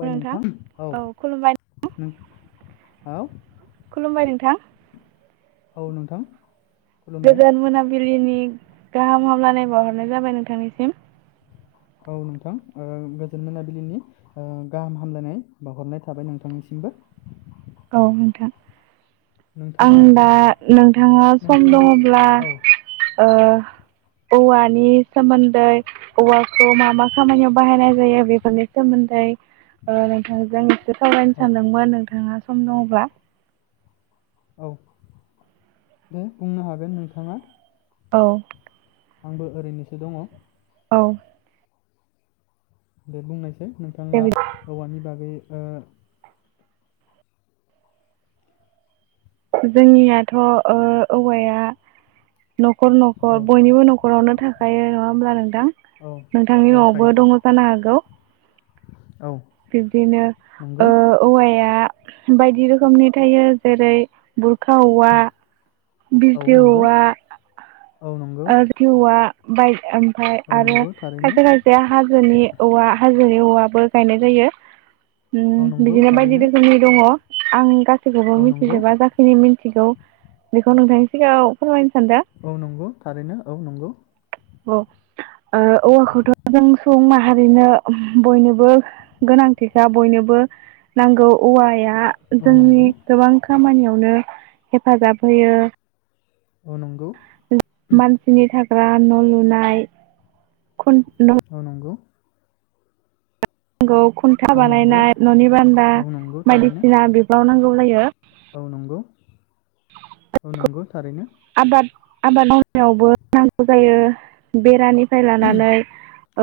खुलुमबाय नोंथां औ नों औ खुलुमबाय नोंथां औ नोंथां खुलुमबाय गोजोन मोनाबिलिनि गाहाम हामलानाय बवाहरनाय जाबाय नोंथांनिसिम औ नोंथां गोजोन मोनाबिलिनि गाहाम हामलायनाय बावहरनाय थाबाय नोंथांनिसिमबो औ नोंथां आं नोंथाङा दा नोंथाङा सम नोंथाङा दङब्ला औ औवानि सोमोन्दै औवाखौ मा मा खामानियाव बाहायनाय जायो बेफोरनि सोमोन्दै ओ नोंथांजों एसे सावरायनो औ सानदोंमोन [unintelligible] सम दंबोला औ दे बुंनो हागोन नोंथाङा औ आंबो ओरैनोसो दङ औ दे बुंनायसै दे नोंथाङा बिदि औवानि बागै ओ जोंनियाथ ओ औवाया नखर ओ औ नखर बयनिबो नखरावनो था खायो नङा होमब्ला नोंथां दा औ नोंथांनि औ नआवबो थायो दङ जानो हागौ औ बिब्दिनो नंगौ ओ औवाया बायदि रोखोमनि थायो जेरै बुर खा औवा औ बिजलि नंगौ औवा औ नंगौ आरो जौ औ [unintelligible] बाय [unintelligible] ओमफाय औ आरो नंगौ थारैनो खायसे खायसे हाजोनि औवा हाजो जेरै औवाबो गायनाय जायो। औ नंगौ बिदिनो बायदि थारैनो रोखोमनि दङ। आं गासै। गासैखौबो औ नंगौ मिथिजोबा जाखिनि मिथियो। मिथिगौ बेखौ नोंथांनि सिगाङाव फोरमायगोन। औ नंगौ। थारैनो औ नंगौ। औ औवाखौथ जों सुबुं माहारिनो बयनोबो गोनांथिखा बयनोबो नांगौ औवाया औ जोंनि नंगौ गोबां खामानियाव जोंनो हेफाजाब होयो। औ नंगौ। मानसिनि थाखाय। मानसिफोरा न लुनाय। खुन न' औ नंगौ। खुन्था औ नंगौ बानायनाय ननि बान्दा औ नंगौ थारैनो बायदिसिना बिफ्राव नांगौ। बाहायो। औ नंगौ। औ नंगौ थारैनो। आबाद आबाद मावनायावबो नांगौ जायो बेरानि। निफ्राइ लानानै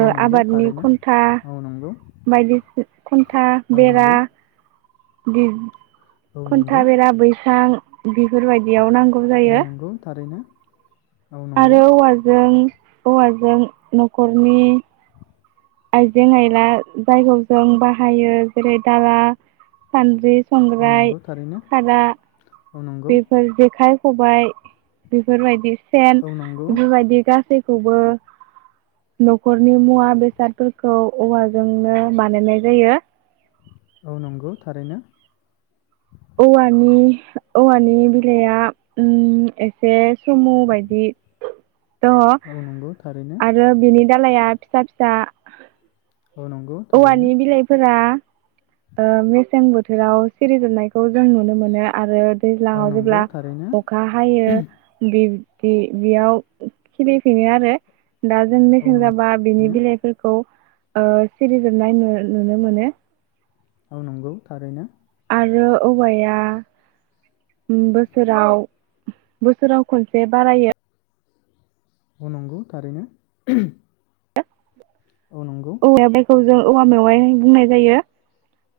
औ नंगौ आबादनि थारैनो खुन्था। औ नंगौ बायदिसिना खुन्था औ बेरा। नंगौ बिदिनो। औ खुन्था नंगौ बेरा बैसां। बेफोरबायदियाव नांगौ। जायो औ नंगौ थारैनो। औ नंगौ आरो औवाजों हौवाजों नखरनि आइजें आयला जायगायाव जों बाहायो जेरै दाला सानद्रि औ संग्राय नंगौ थारैनो खादा औ नंगौ बेफोर जेखाय खबायाइ बेफोरबायदि। सेन औ नंगौ बेफोरबायदि गासै खौबो नखरनि मुवा बेसाद फोरखौ औवाजोंनो बानायनाय जायो। औ नंगौ थारैनो। औवानि औवानि बिलाइआ ओम एसे सुमु बायदि दङ औ नंगौ थारैनो आरो बिनि दालाइया फिसा फिसा औ नंगौ थारैनो औवानि बिलाइफोरा ओ मेसें बोथोराव सिरिजोबनायखौ जों नुनो मोनो आरो औ दैज्लाङाव नंगौ जेब्ला थारैनो अखा हायो बे बे बेयाव खिलिफिनो आरो दा जों औ मेसें नंगौ जाबा बिनि थारैनो बिलाइफोरखौ ओ सिरिजोबनाय नु नुनो मोनो। औ नंगौ थारैनो आरो औवाया बोसोराव बोसोराव खनसे बारायो औ नंगौ थारैनो औ नंगौ [unintelligible] औवा मेवाइ बुंनाय जायो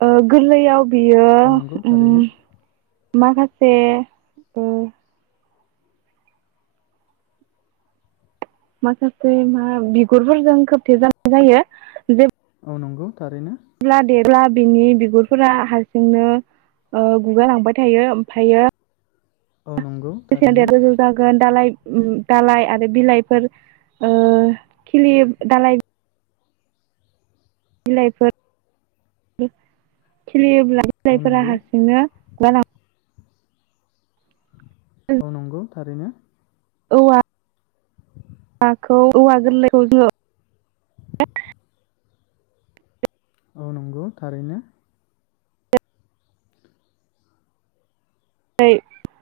ओ गोरलैयाव बियो औ नंगौ ओम थारैनो माखासे माखासे मा बिगुरफोरजों खोबथे जानाय जायो जे औ नंगौ थारैनो जेब्ला देरब्ला बिनि बिगुरफोरा हारसिंनो ओ गुगालांबाय थायो ओमफ्रायो औ नंगौ थारैनो [unintelligible] गोजौ जागोन दालाय दालाय आरो बिलाइफोर ओ खिलियो दालाय बिलाइफोर औ बिलाइफोरा नंगौ हारसिंनो [unintelligible] औ नंगौ थारैनो औवा आखौ औवा गोरलैखौ जोङो औ नंगौ थारैनो [unintelligible]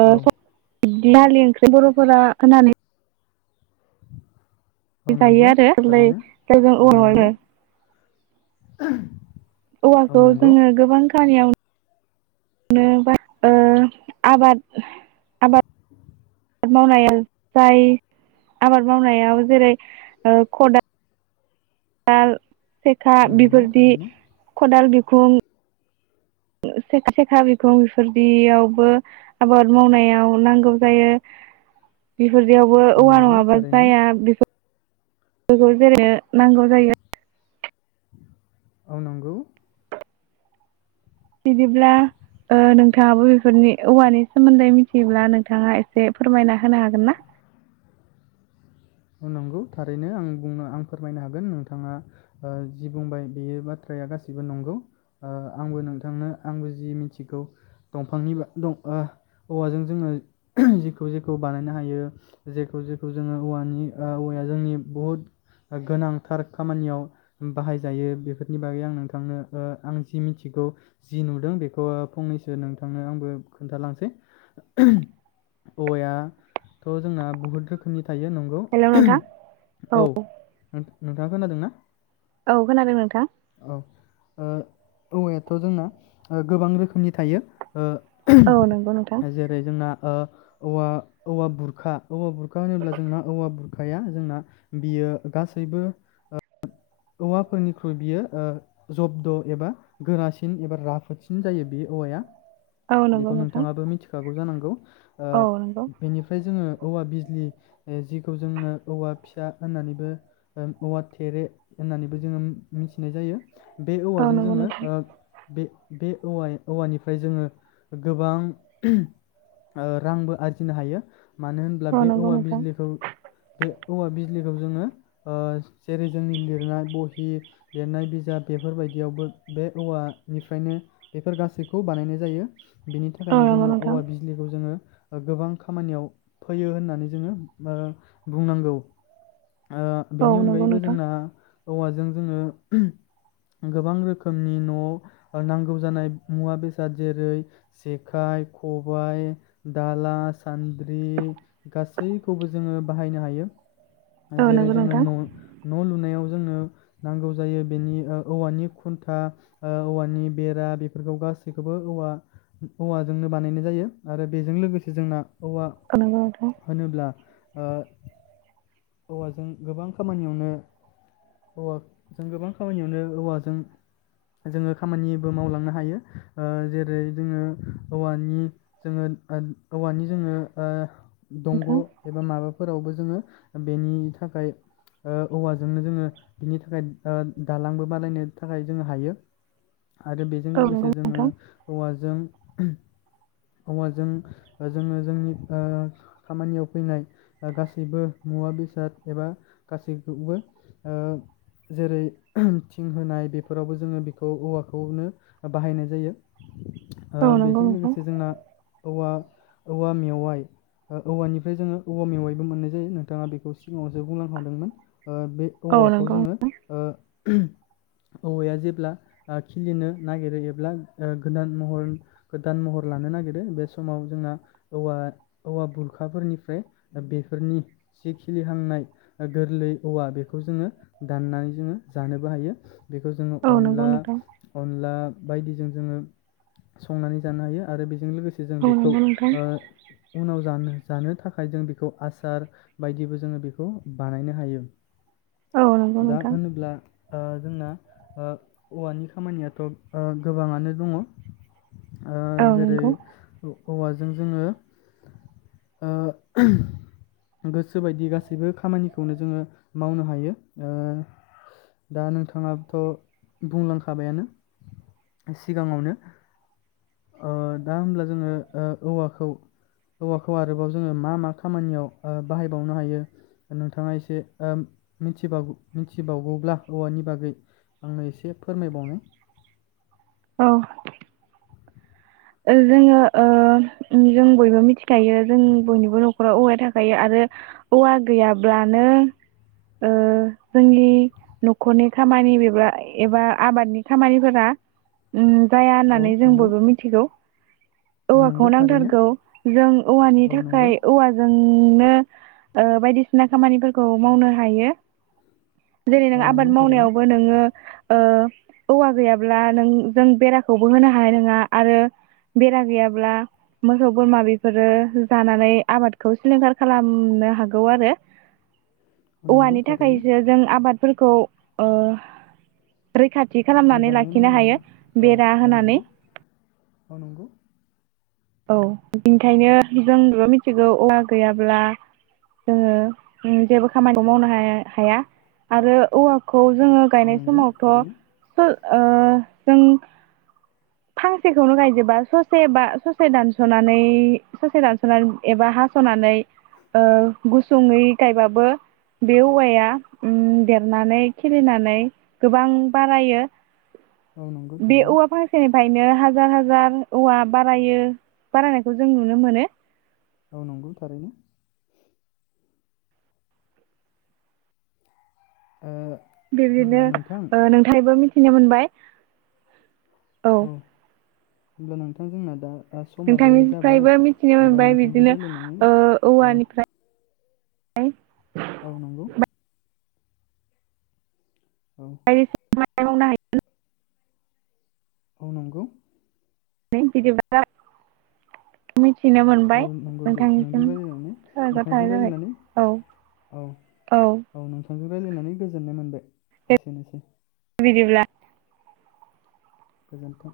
ओ औ [unintelligible] दालि ओंख्रि बरफोरा होनानै औ जायो नंगौ आरो थारैनो औ नंगौ [unintelligible] [inaudible] औ औवाखौ नंगौ जोङो गोबां खामानियाव नो बा-ओ आबाद आबाद मावनाया जाय आबाद मावनायाव जेरै ओ खदाल दाल। सेखा औ नंगौ बेफोरदि थारैनो खदाल बि खुं। सेखा सेखा बिखां बेफोरदियावबो आबाद मावनायाव नांगौ जायो बि बेफोरदियावबो औ औवा नंगौ नङाबा थारैनो जाया बिफोर बेखौ जेरै नांगौ जायो। औ नंगौ। बिदिब्ला ओ नोंथाङाबो बेफोरनि औवानि सोमोन्दै मिथियोब्ला नोंथाङा एसे फोरमायना होनो हागोन ना? नंगौ थारैनो आं बुंनो आं फोरमायनो हागोन नोंथाङा जि बुंबाय बेयो बाथ्राया गासैबो नंगौ आंबो नोंथांनो आंबो जि मिथिगौ दंफांनि ओ औवाजों जोङो जेखौ जेखौ बानायनो हायो जेखौ जेखौ जोङो औवानि ओ औवाया जोंनि बुहुत गोनांथार खामानियाव बाहायजायो बेफोरनि बागै आं नोंथांनो ओ आं जि मिथिगौ जि नुदों बेखौ फंनैसो नोंथांनो आंबो खोन्थालांसै औवायाथ' जोंना बहुत रोखोमनि थायो नंगौ। हेलौ नोंथां औ। नोंथाङा खोनादों ना? औ खोनादों नोंथां। औ ओ औवायाथ' जोंना ओ गोबां रोखोमनि थायो। औ नंगौ नोंथां ओ जेरै जोंना ओ औवा औवा बुरखा औवा बुरखा होनोब्ला जोंना औवा बुरखाया जोंना बियो गासैबो औवाफोरनिख्रुइ बियो जब्द एबा गोरासिन एबा राफोदसिन जायो बे औवाया। औ नंगौ बेखौ नोंथां नोंथाङाबो मिथिखागौ जानांगौ। गौ। औ नंगौ ओ बेनिफ्राय जोङो औवा बिजलि जिखौ जोङो औवा फिसा होननानैबो औवा ओ थेरे होननानैबो जोङो मिथिनाय जायो। बे औ औवाजों नंगौ जोङो नोंथां ओ बे बे औवय औवानिफ्राय जोङो गोबां ओ रांबो आरजिनो हायो। मानो होनब्ला औ बे नंगौ औवा नोंथां बिजलिखौ बे औवा बिज लिखौ जोङो ओ‌ जेरै जोंनि लिर नाय बहि लिरनाय बिजाब बेफोरबायदियावबो बे औवानिफ्रायनो बेफोर गासैखौ बानायनाय जायो। बेनि औ थाखायनो नंगौ जोङो नोंथां औवा बिजलिखौ जोङो गोबां खामानियाव फैयो होननानै जोङो ओ बुंनांगौ। ओ औ बेनि नंगौ अनगायैबो नोंथां जोंना औवाजों जोङो गोबां रोखोमनि न' नांगौ जानाय मुवा बेसाद जेरै जेखाइ, खबाय, दाला, सान्द्रि गासैखौबो जोङो बाहायनो हायो। औ जेरै नंगौ जोङो नोंथां न' न' लुनायाव जोंनो नांगौ जायो बेनि ओ औवानि खुन्था औवानि ओ बेरा बेफोरखौ गासैखौबो औवा औवाजोंनो बानायनाय जायो आरो बेजों लोगोसे जोंना औवा औ नंगौ नोंथां होनोब्ला ओ औवाजों गोबां खामानियावनो औवाजों गोबां खामानियावनो औवाजों जोङो खामानिबो मावलांनो हायो ओ जेरै जोङो औवानि जोङो औवानि जोङो ओ दंग नोंथां एबा माबाफोरावबो जोङो बेनि थाखाय ओ औवाजोंनो जोङो बिनि थाखाय ओ दालांबो बानायनो थाखाय जोङो हायो। आरो बेजों औ नंगौ लोगोसे जोङो नोंथां औवाजों औवाजों जोङो जोंनि ओ खामानियाव फैनाय गासैबो मुवा बेसाद एबा गासैखौबो ओ जेरै थिं होनाय बेफोरावबो जोङो बेखौ औवाखौनो बाहायनाय जायो। ओ औ नंगौ बेजों नोंथां लोगोसे जोंना औवा औवा मेवाइ औवानिफ्राय जोङो औवा मेवाइबो मोन्नाय जायो नों थाङा बेखौ सिगाङावसो बुंलां खादोंमोन। ओ बे औ औवाखौ नंगौ जोङो ओ औवाया जेब्ला ओ खिलिनो नागिरो एब्ला ओ गोदान महर गोदान महर लानो नागिरो बे समाव जोंना औवा औवा बुरखाफोरनिफ्राय बेफोरनि जि खिलिहांनाय गोरलै औवा बेखौ जोङो दान्नानै जोङो जानोबो हायो। बेखौ जोङो औ नंगौ अनला नोंथां अनला बायदिजों जोङो संनानै जानो हायो आरो बेजों लोगो से जों औ बेखौ नंगौ नोंथां ओ उनाव जानो जानो थाखाय जों बेखौ आसार बायदिबो जोङो बेखौ बानायनो हायो। औ नंगौ दा नोंथां होनोब्ला ओ जोंना ओ औवानि खामानियाथ ओ गोबाङानो दङ। ओ औ जेरै नंगौ औवाजों जोङो ओ गोसो बायदि गासैबो खामानिखौनो जोङो मावनो हायो। ओ दा नोंथाङाथ बुंलांखाबायानो सिगाङावनो। ओ दा होमब्ला जोङो ओ औवाखौ औवाखौ आरोबाव जोङो मा मा खामानियाव ओ बाहायबावनो हायो नोंथाङा एसे ओ मिथिबावग-मिथिबावगौब्ला औवानि बागै आंनो एसे फोरमायबावनाय। औ। ओ जोङो ओ जों बयबो मिथिखायो जों बयनिबो नखराव औवाया थाखायो आरो औवा गैयाब्लानो ओ जोंनि नखरनि खामानि बेबा एबा आबादनि खामानिफोरा उम जाया औ होन्नानै जों नंगौ बयबो मिथिगौ। औ औवाखौ नंगौ थारैनो नांथारगौ जों औवानि औ नंगौ थाखाय औवाजोंनो ओ बायदिसिना खामानिफोरखौ मावनो हायो। जेरै नों औ नंगौ आबाद थारैनो मावनायावबो नोङो ओ औवा गैया ब्ला नों जों बेराखौबो होनो हानाय नोङा आरो बेरा गैयाब्ला मोसौ बोरमा बेफोरो जानानै आबादखौ सिलिंखार खालामनो हागौ आरो। औ नंगौ औवानि थारैनो थाखायसो जों आबाद फोरखौ ओ रैखा थि खालामनानै मोजाङै लाखिनो हायो मावलांनो औ बेरा औ होनानै। नंगौ औ नंगौ। औ बेनिखायनो जों [inaudible] मिथिगौ औवा गैयाब्ला जोङो ओम जेबो खामानिखौ मावनो हाय हाया आरो औवा खौ जोङो औ गायनाय नंगौ समावथ थारैनो फो ओ जों फांसेखौनो गायजोबा ससे बा स से दानसनानै ससे दानसनानै एबा हासनानै ओ गुसुङै गायबाबो बे औवाया ओम देरनानै खिलिनानै गोबां बारायो। औ नंगौ बे थारैनो औवा फांसेनिफाय बिदिनो हाजार हाजार औवा बारायो। बारायनायखौ जों नुनो मोनो। औ नंगौ थारैनो। ओ होमब्ला बेदिनो नोंथां ओ नोंथाङबो मिथि। थिनो मोनबाय। औ। होमब्ला नोंथां जोंना दा ओ समाबो नोंथांनिफ्राइ जाबाय बो मिथिनो होमबा मोनबाय नोंथांजों बिदिनो रायलायनानै ओ औ औवानिफ्राय। औव नंगौ। औ बायदि खामानि मावनो हायो। औ नंगौ। दे बिदिब्ला मि। औ नंगौ दे नोंजों रायज्लायनानै साबायखर थानाय नोंथांजों जाबाय राय्लायनानै औ औ औ नोंथांजों रायज्लायनानै गोजोननाय मोनबाय दे एसेनोसै। बिदिब्ला। गोजोन्थों।